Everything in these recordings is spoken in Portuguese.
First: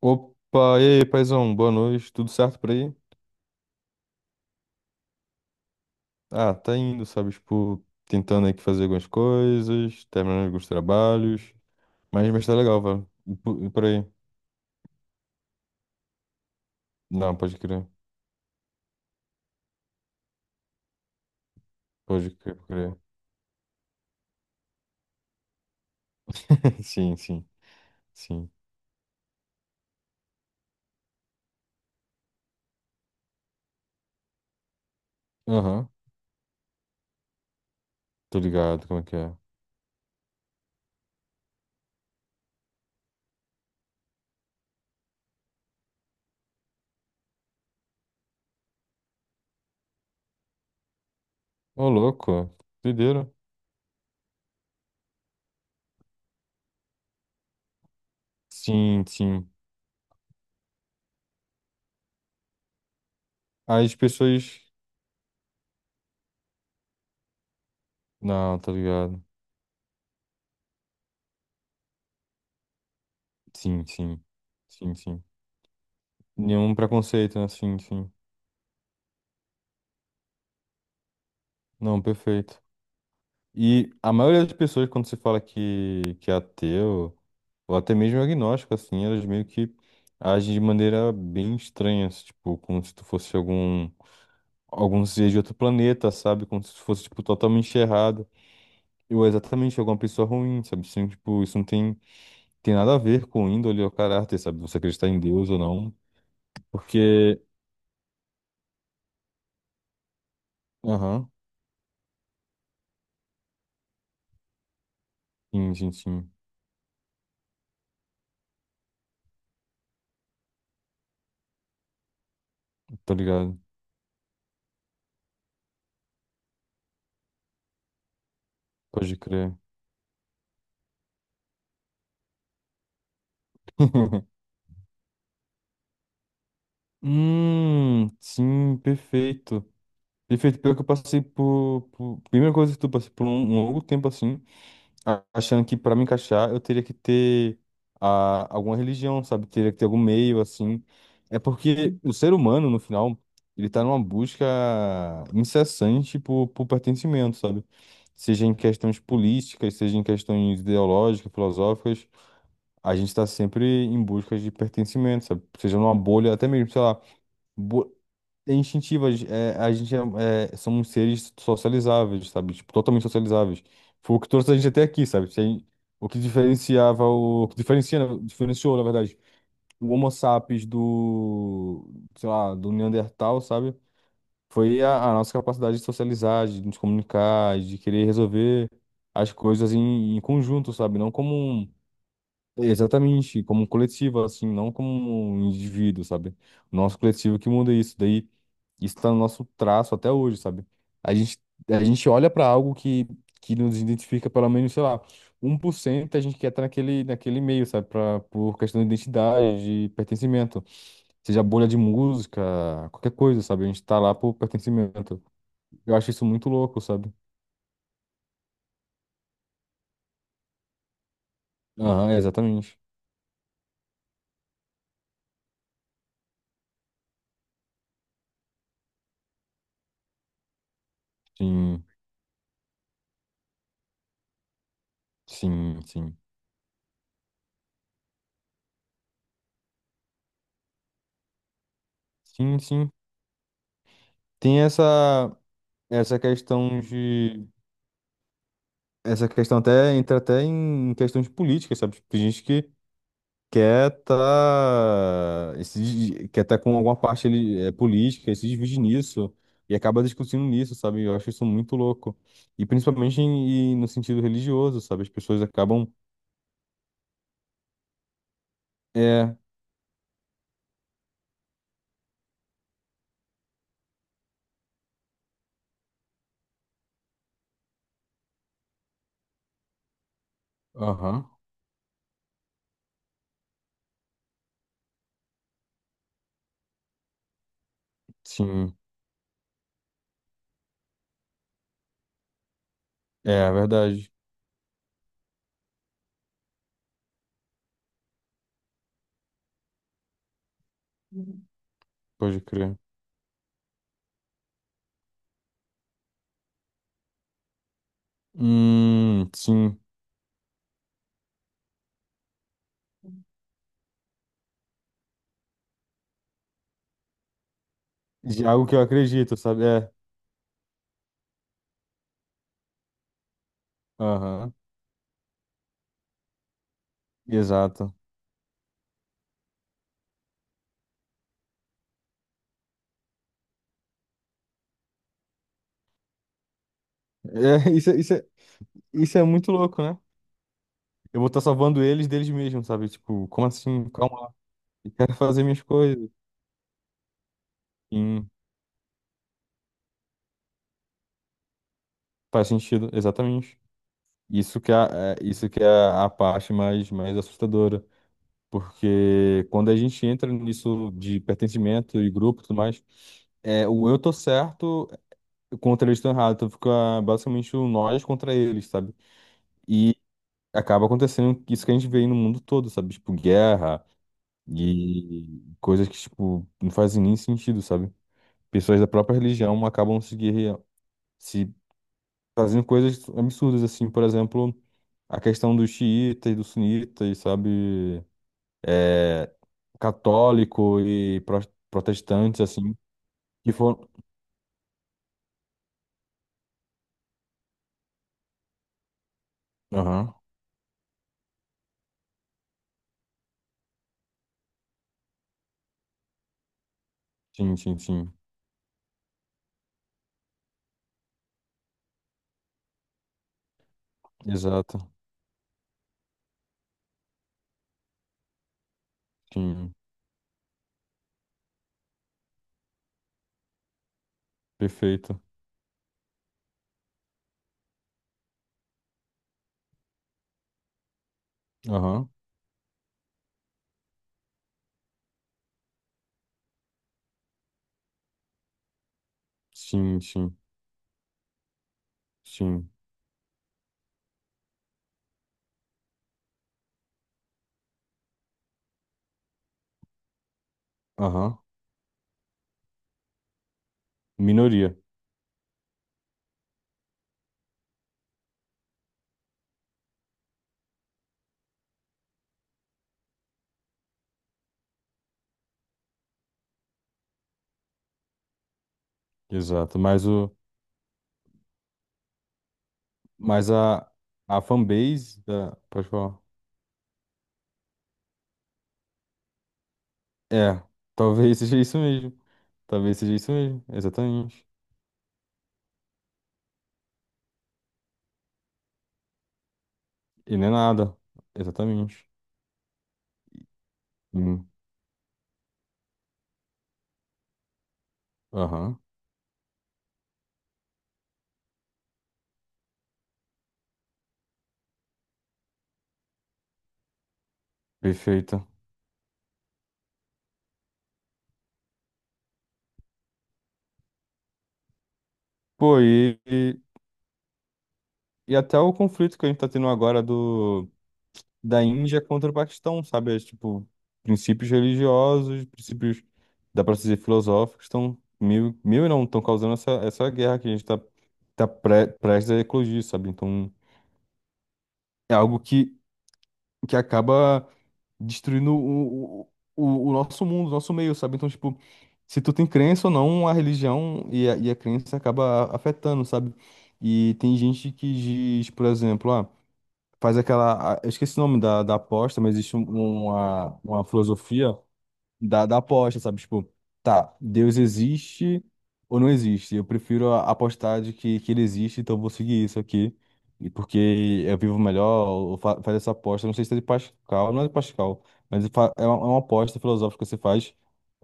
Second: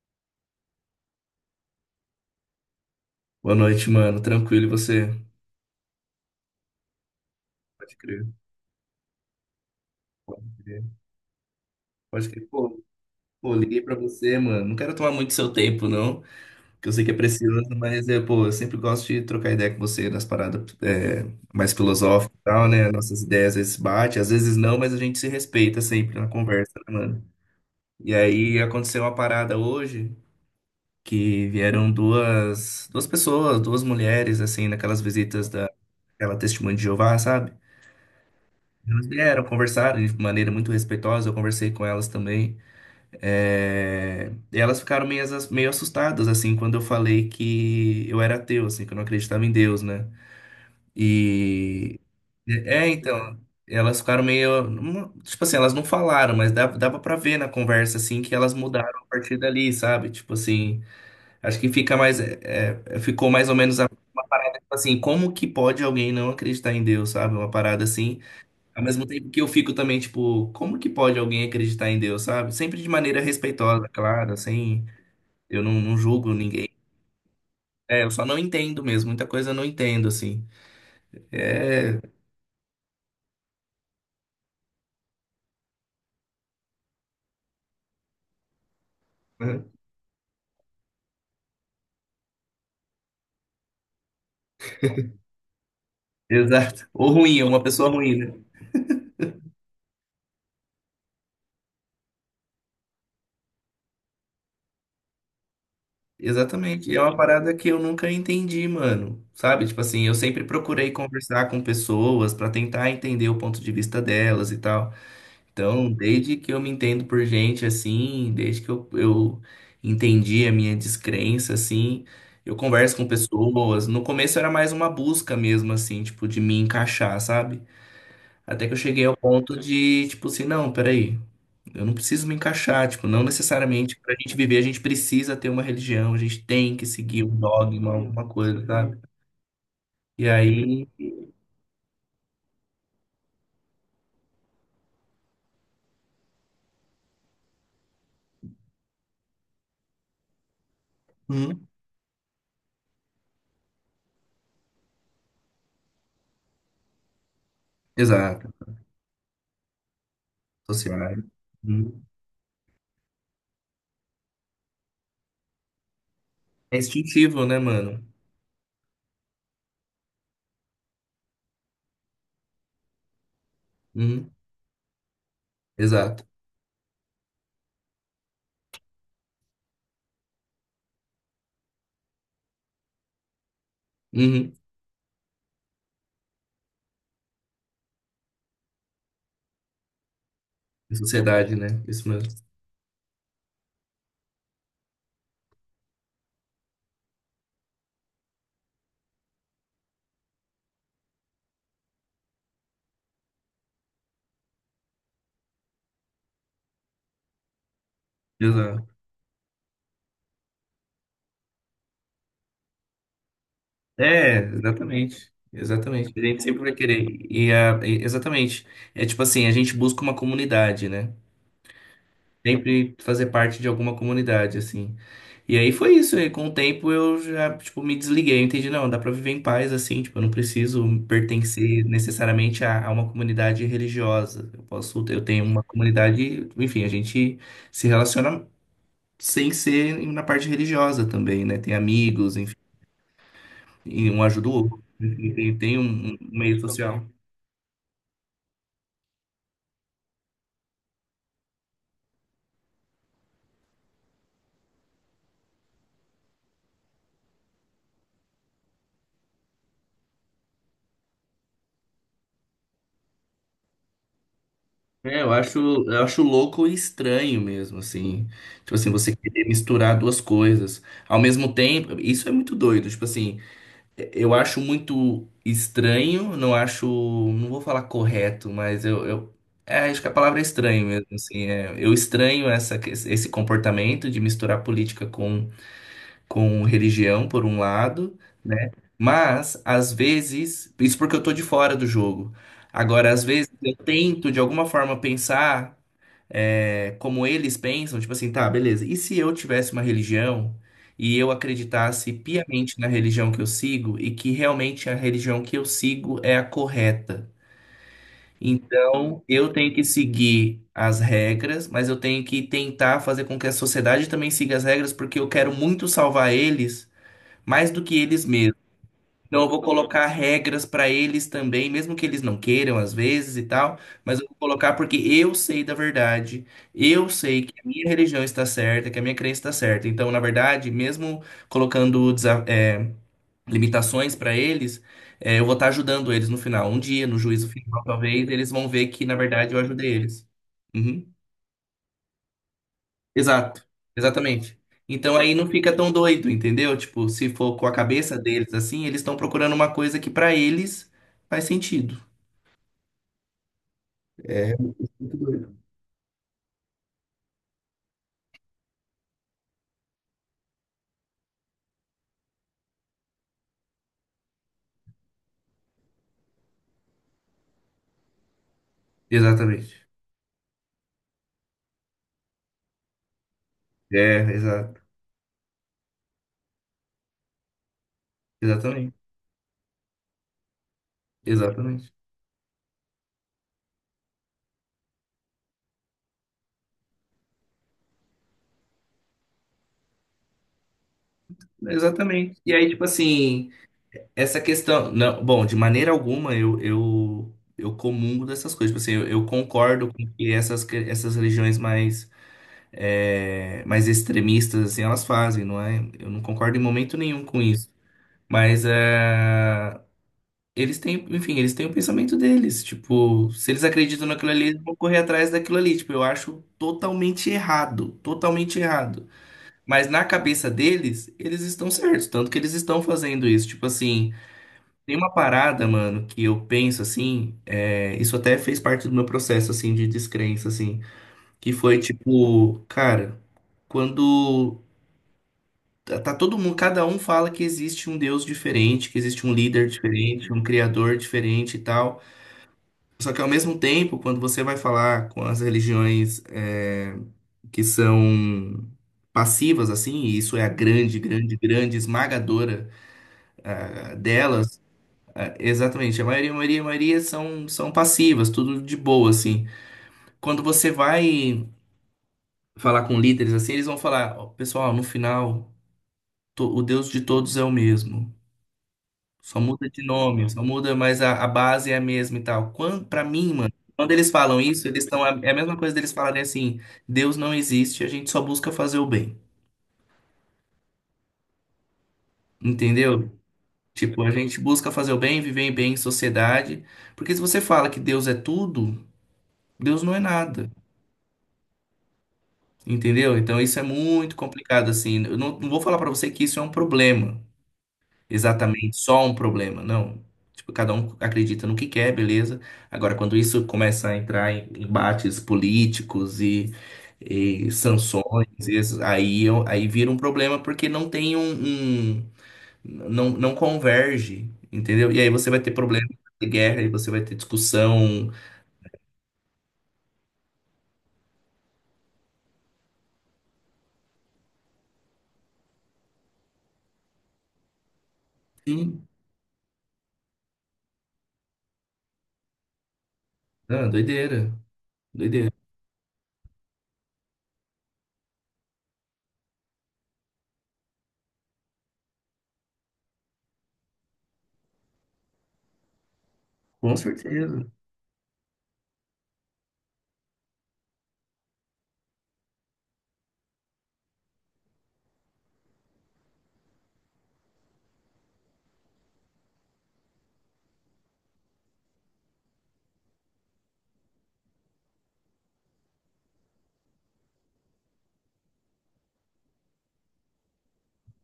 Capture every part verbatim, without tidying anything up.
Opa, e aí, paizão, boa noite, tudo certo por aí? Boa noite, mano. Tranquilo, e você? Ah, tá indo, sabe, tipo, Pode crer, tentando aqui fazer algumas coisas, pode terminando alguns crer. trabalhos, Pode mas, crer. mas tá legal, Pô, velho, e pô, por, e liguei por pra aí? você, mano. Não quero tomar muito seu tempo, não, que eu sei que é Não, pode precioso, crer, mas, é, pô, eu sempre gosto de trocar ideia com você nas paradas é, mais pode filosóficas e crer, pode tal, né? crer. Nossas ideias às vezes batem, às vezes não, mas a gente se respeita sempre na conversa, né, Sim, mano? sim, E sim. aí aconteceu uma parada hoje que vieram duas, duas pessoas, duas mulheres, assim, naquelas visitas Aham, daquela Testemunha de Jeová, sabe? tô ligado, como é Elas que é? vieram, conversaram de maneira muito respeitosa, eu conversei com elas também. É, e elas ficaram meio, as- meio assustadas, assim, quando eu falei que eu era ateu, assim, que eu não acreditava em Deus, né? Ô, E. louco, É, doideira. então. Elas ficaram meio. não- Tipo assim, elas não falaram, mas dava, dava pra ver na conversa, assim, que elas mudaram Sim, a partir sim. dali, sabe? Tipo assim, acho que fica mais. é, é, ficou mais ou menos a- As uma parada, pessoas... tipo assim, como que pode alguém não acreditar em Deus, sabe? Uma parada assim. Não, tá Ao mesmo ligado. tempo que eu fico também, tipo, como que pode alguém acreditar em Deus, sabe? Sempre de maneira Sim, respeitosa, sim, claro, assim, sim, sim. eu não, não julgo ninguém. Nenhum preconceito, né? Sim, É, eu sim. só não entendo mesmo, muita coisa eu não entendo, assim. É, Não, perfeito. E a maioria das pessoas, quando se fala que, que é ateu, ou até mesmo agnóstico, assim, elas meio né? que agem de maneira bem estranha, assim, tipo, como se tu fosse algum, algum ser de outro planeta, sabe? Como se tu Exato. fosse, Ou tipo, ruim, é uma totalmente pessoa ruim, errado, né? ou exatamente alguma pessoa ruim, sabe? Assim, tipo, isso não tem, tem nada a ver com índole ou caráter, sabe? Você acreditar em Deus ou não, Exatamente. E é uma porque... parada que eu nunca entendi, mano. Sabe? Tipo assim, eu sempre procurei Aham, conversar com pessoas pra tentar entender o ponto de vista delas e tal. sim, Então, sim, sim, desde que eu me entendo por gente assim, desde que eu, eu entendi a minha descrença assim, eu converso com tô ligado, pessoas. No começo era mais uma busca mesmo assim, tipo, de me encaixar, sabe? Até que eu cheguei ao pode ponto crer. de, tipo assim, não, peraí, eu não preciso me encaixar, tipo, não necessariamente pra gente viver a gente precisa ter uma religião, a gente tem que seguir um dogma, Hum, alguma coisa, sim, sabe? perfeito. E Perfeito, pior que eu aí. passei por, por- primeira coisa que tu passei por um, um longo tempo assim, a- achando que pra me encaixar eu teria que ter a, alguma religião, sabe? Teria que ter algum meio assim. É Hum. porque o ser humano, no final, ele tá numa busca incessante por, por pertencimento, sabe? Seja Exato. em questões políticas, seja em questões Social. ideológicas, Hum. filosóficas, a gente tá sempre em busca de pertencimento, sabe? Seja numa bolha, até mesmo, É sei lá. instintivo, né, bo- mano? É instintiva, a gen- é, a gente é, é, somos seres socializáveis, sabe? Tipo, totalmente socializáveis. Foi o que Hum. trouxe a gente até aqui, sabe? Se a gente- O que Exato. diferenciava o, o que diferencia, na- diferenciou, na verdade, o Homo sapiens do, sei lá, do Neandertal, sabe? Uhum. Foi a, a nossa capacidade de socializar, de nos comunicar, de querer resolver as coisas em, em conjunto, De sabe? Não como sociedade, um. né? Isso mesmo. Exatamente, como um coletivo, assim, não como um indivíduo, sabe? O nosso coletivo que muda isso, daí isso tá no nosso traço até hoje, sabe? A gente, a gente olha para algo que, que nos identifica pelo menos, sei lá, um por cento a gente quer estar naquele, naquele meio, sabe? Pra, por questão Exato. de identidade, de pertencimento, seja bolha de música, qualquer coisa, sabe? A gente tá lá por É, pertencimento. exatamente. Eu acho Exatamente. A isso gente muito sempre vai louco, querer. sabe? E a, e- exatamente. É tipo assim, a gente busca uma comunidade, né? Aham, exatamente. Sempre fazer parte de alguma comunidade, assim. E aí foi isso. E com o tempo eu já, tipo, me desliguei. Eu entendi, não, dá pra viver em paz, assim. Tipo, eu não preciso pertencer Sim, necessariamente a, a uma comunidade religiosa. Eu posso, eu tenho uma sim, sim. comunidade, enfim, a gente se relaciona sem ser na parte religiosa também, né? Tem amigos. Sim, sim. E um ajuda o Tem outro, né? E essa. tem, tem um Essa um meio questão social. de. Essa questão até entra até em questões políticas, sabe? Tipo, tem gente que quer tá. Esse, quer tá com alguma parte ali, é, política, e se divide nisso e acaba discutindo nisso, sabe? Eu acho isso muito louco. E principalmente em- e no sentido religioso, sabe? As É, eu pessoas acho, acabam. eu acho louco e estranho mesmo, assim. Tipo assim, você É. querer misturar duas coisas. Ao mesmo tempo, isso é muito doido. Tipo assim, eu acho muito estranho, não acho. Não vou falar correto, mas eu, eu é, acho que a palavra é estranho mesmo, Aham. assim. É. Eu estranho essa, esse comportamento de misturar política com com religião, por um lado, né? Sim. Mas, às vezes, isso porque eu tô de fora do jogo. Agora, às É, vezes, é eu verdade. tento, de alguma forma, pensar é, como eles pensam, tipo assim, tá, beleza. E se eu tivesse uma religião e eu acreditasse Pode crer. piamente na religião que eu sigo e que realmente a religião que eu sigo é a correta? Então, Hum, eu tenho sim. que seguir as regras, mas eu tenho que tentar fazer com que a sociedade também siga as regras, porque eu quero muito salvar eles mais do que eles De mesmos. algo que eu acredito, Então eu vou sabe? É. colocar regras para eles também, mesmo que eles não queiram às vezes e tal, mas eu vou Aham. colocar porque eu sei da verdade, eu sei que a minha Exato. religião está certa, que a minha crença está certa. Então, na verdade, mesmo colocando desa- é, limitações para eles, é, eu vou estar ajudando eles no final. Um dia, no É, juízo final, isso, é- isso, talvez, eles vão ver que, na isso é muito verdade, eu louco, ajudei né? eles. Uhum. Eu vou estar salvando eles deles mesmos, sabe? Tipo, como Exato, assim? Calma lá. exatamente. Eu quero Então aí fazer não minhas fica tão coisas. doido, entendeu? Tipo, se for com a cabeça Sim, deles assim, eles estão procurando uma coisa que pra eles faz sentido. faz sentido, exatamente. É Isso que é, muito é- Isso doido. que é a parte mais, mais assustadora. Porque quando a gente entra nisso de pertencimento e grupo e tudo mais, é, o eu tô certo contra eles estão errados. Então fica basicamente o nós contra eles, sabe? Exatamente. E acaba acontecendo isso que a gente vê aí no mundo todo, sabe? Tipo, guerra É, exato. e coisas que, tipo, não fazem nem sentido, sabe? Pessoas da Exatamente. própria religião acabam se guerreando, se Exatamente. fazendo coisas absurdas, assim, por exemplo, a questão dos xiitas, dos sunitas, sabe, é, católico e pro- Exatamente. protestantes, E aí, assim, tipo assim, que foram... essa questão. Não, bom, de maneira alguma eu, eu, eu comungo dessas coisas. Tipo assim, eu, eu concordo com o Aham, que essas, que- essas religiões mais, é, mais extremistas, assim, elas fazem, não é? Eu não concordo em momento nenhum com sim, isso. sim, sim, Mas é, eles têm, enfim, eles têm o pensamento deles. Tipo, se eles acreditam naquilo ali, eles vão exato, correr atrás daquilo ali. Tipo, eu acho totalmente errado, totalmente errado. sim, Mas na cabeça deles, eles estão certos, tanto que eles estão fazendo isso. Tipo assim, tem uma perfeito, parada, mano, que eu penso assim, é, isso até fez parte do meu processo assim de descrença assim, que foi aham, tipo, cara, quando tá tá todo mundo, cada um fala que existe um Deus diferente, que existe um líder sim, diferente, sim, um criador diferente e tal. sim, Só que ao mesmo tempo, quando você vai falar com as religiões é, que são passivas, assim, e isso é a grande, grande, aham, grande esmagadora ah, delas, minoria, ah, exatamente, a maioria, a maioria, a maioria são, são passivas, tudo de boa, assim. Quando você vai falar com líderes, assim, eles vão falar, "Ó, pessoal, no final, to- o Deus de todos é o mesmo. Só muda exato, de mas nome, o, só muda, mas a, a base é a mesma e tal. Quando, pra mim, mas mano, quando a, eles falam a isso, eles estão. É fanbase é a mesma da, coisa pode deles falar. falarem assim: Deus não existe, a gente só busca fazer o bem. É, talvez seja isso mesmo. Talvez Entendeu? seja isso mesmo, Tipo, a gente exatamente. busca fazer o bem, viver bem em sociedade. Porque se você fala que Deus é tudo, Deus não é E não nada. é nada, exatamente. Entendeu? Então isso é muito Hum, complicado, assim. Eu não, não vou falar pra você que isso é um problema. Exatamente Aham, só um problema, não. Tipo, cada um acredita no que quer, beleza? Agora, quando isso começa a entrar em embates políticos e, e sanções, perfeito. e aí, eu- aí vira um problema porque não tem um, um- não, não converge, entendeu? E aí você vai ter Pô, problema e, de e, guerra, e você vai ter discussão. e até o conflito que a gente tá tendo agora do, da Índia contra o Paquistão, sabe? É, tipo, princípios religiosos, princípios, dá pra dizer, filosóficos, estão mil, mil Sim, e não, estão causando essa, essa guerra que a gente tá, tá pre, prestes a eclodir, sabe? Então, ah, doideira, é doideira. algo que, que acaba destruindo o, o, o nosso mundo, o nosso meio, sabe? Então, tipo, se tu tem crença ou não, a religião e a, e a crença acaba a- afetando, sabe? Com E tem certeza. gente que diz, por exemplo, ah, faz aquela. ah, Eu esqueci o nome da, da aposta, mas existe um- uma, uma filosofia da, da aposta, sabe? Tipo, tá, Deus existe ou não existe? Eu prefiro a- apostar de que, que ele existe, então eu vou seguir isso aqui. E porque eu vivo melhor, ou fa faz essa aposta. Não sei se é de Pascal, não é de Pascal, mas ele fa- é uma, é uma aposta filosófica que você faz.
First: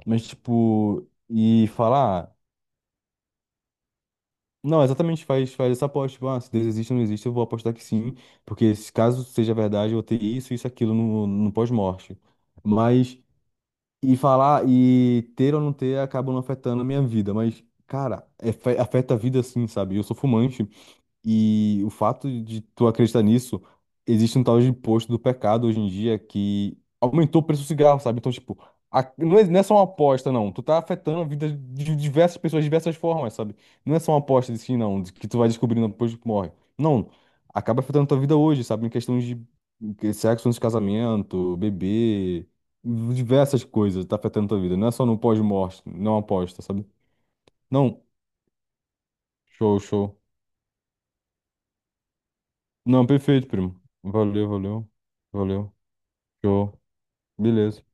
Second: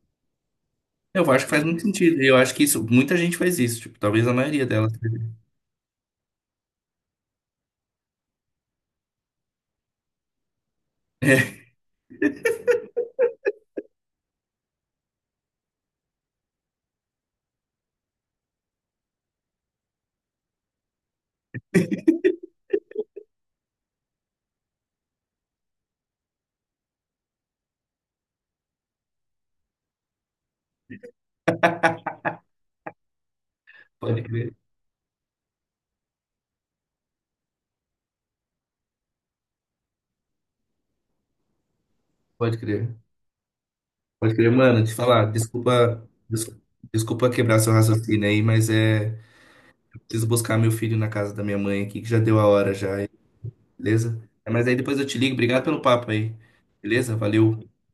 Mas, tipo, Eu acho que faz e muito sentido. falar. ah, Eu acho que isso, muita gente faz isso, tipo, talvez a maioria Não, delas. exatamente faz, faz essa aposta. Tipo, ah, se Deus existe ou não existe, eu vou apostar que sim. Porque se caso seja verdade, eu vou ter isso, isso, aquilo no, no pós-morte. Mas. E falar, e ter ou não ter acaba não afetando a minha vida, mas, cara, é- afeta a vida sim, sabe? Eu sou fumante, e o fato de tu acreditar nisso, existe um tal de imposto do pecado hoje em dia que aumentou o preço do cigarro, sabe? Então, tipo, a- não é, não é só uma aposta, não. Tu tá afetando a vida de diversas pessoas de diversas formas, sabe? Não é só uma Pode aposta crer, de si, não, de que tu vai descobrindo depois que morre. Não. Acaba afetando tua vida hoje, sabe? Em questões de de sexo antes de casamento, bebê, pode crer. diversas coisas tá Pode afetando crer, tua vida. mano, Não é te só no falar, pós-morte, desculpa, não é uma desculpa, aposta, sabe? desculpa quebrar seu Não. raciocínio aí, mas é, Show, show. preciso buscar meu filho na casa da minha mãe aqui, que já deu a hora já, Não, perfeito, primo. beleza? Valeu, É, mas aí valeu. depois eu te ligo, obrigado Valeu. pelo papo aí, Show. beleza? Valeu. Beleza.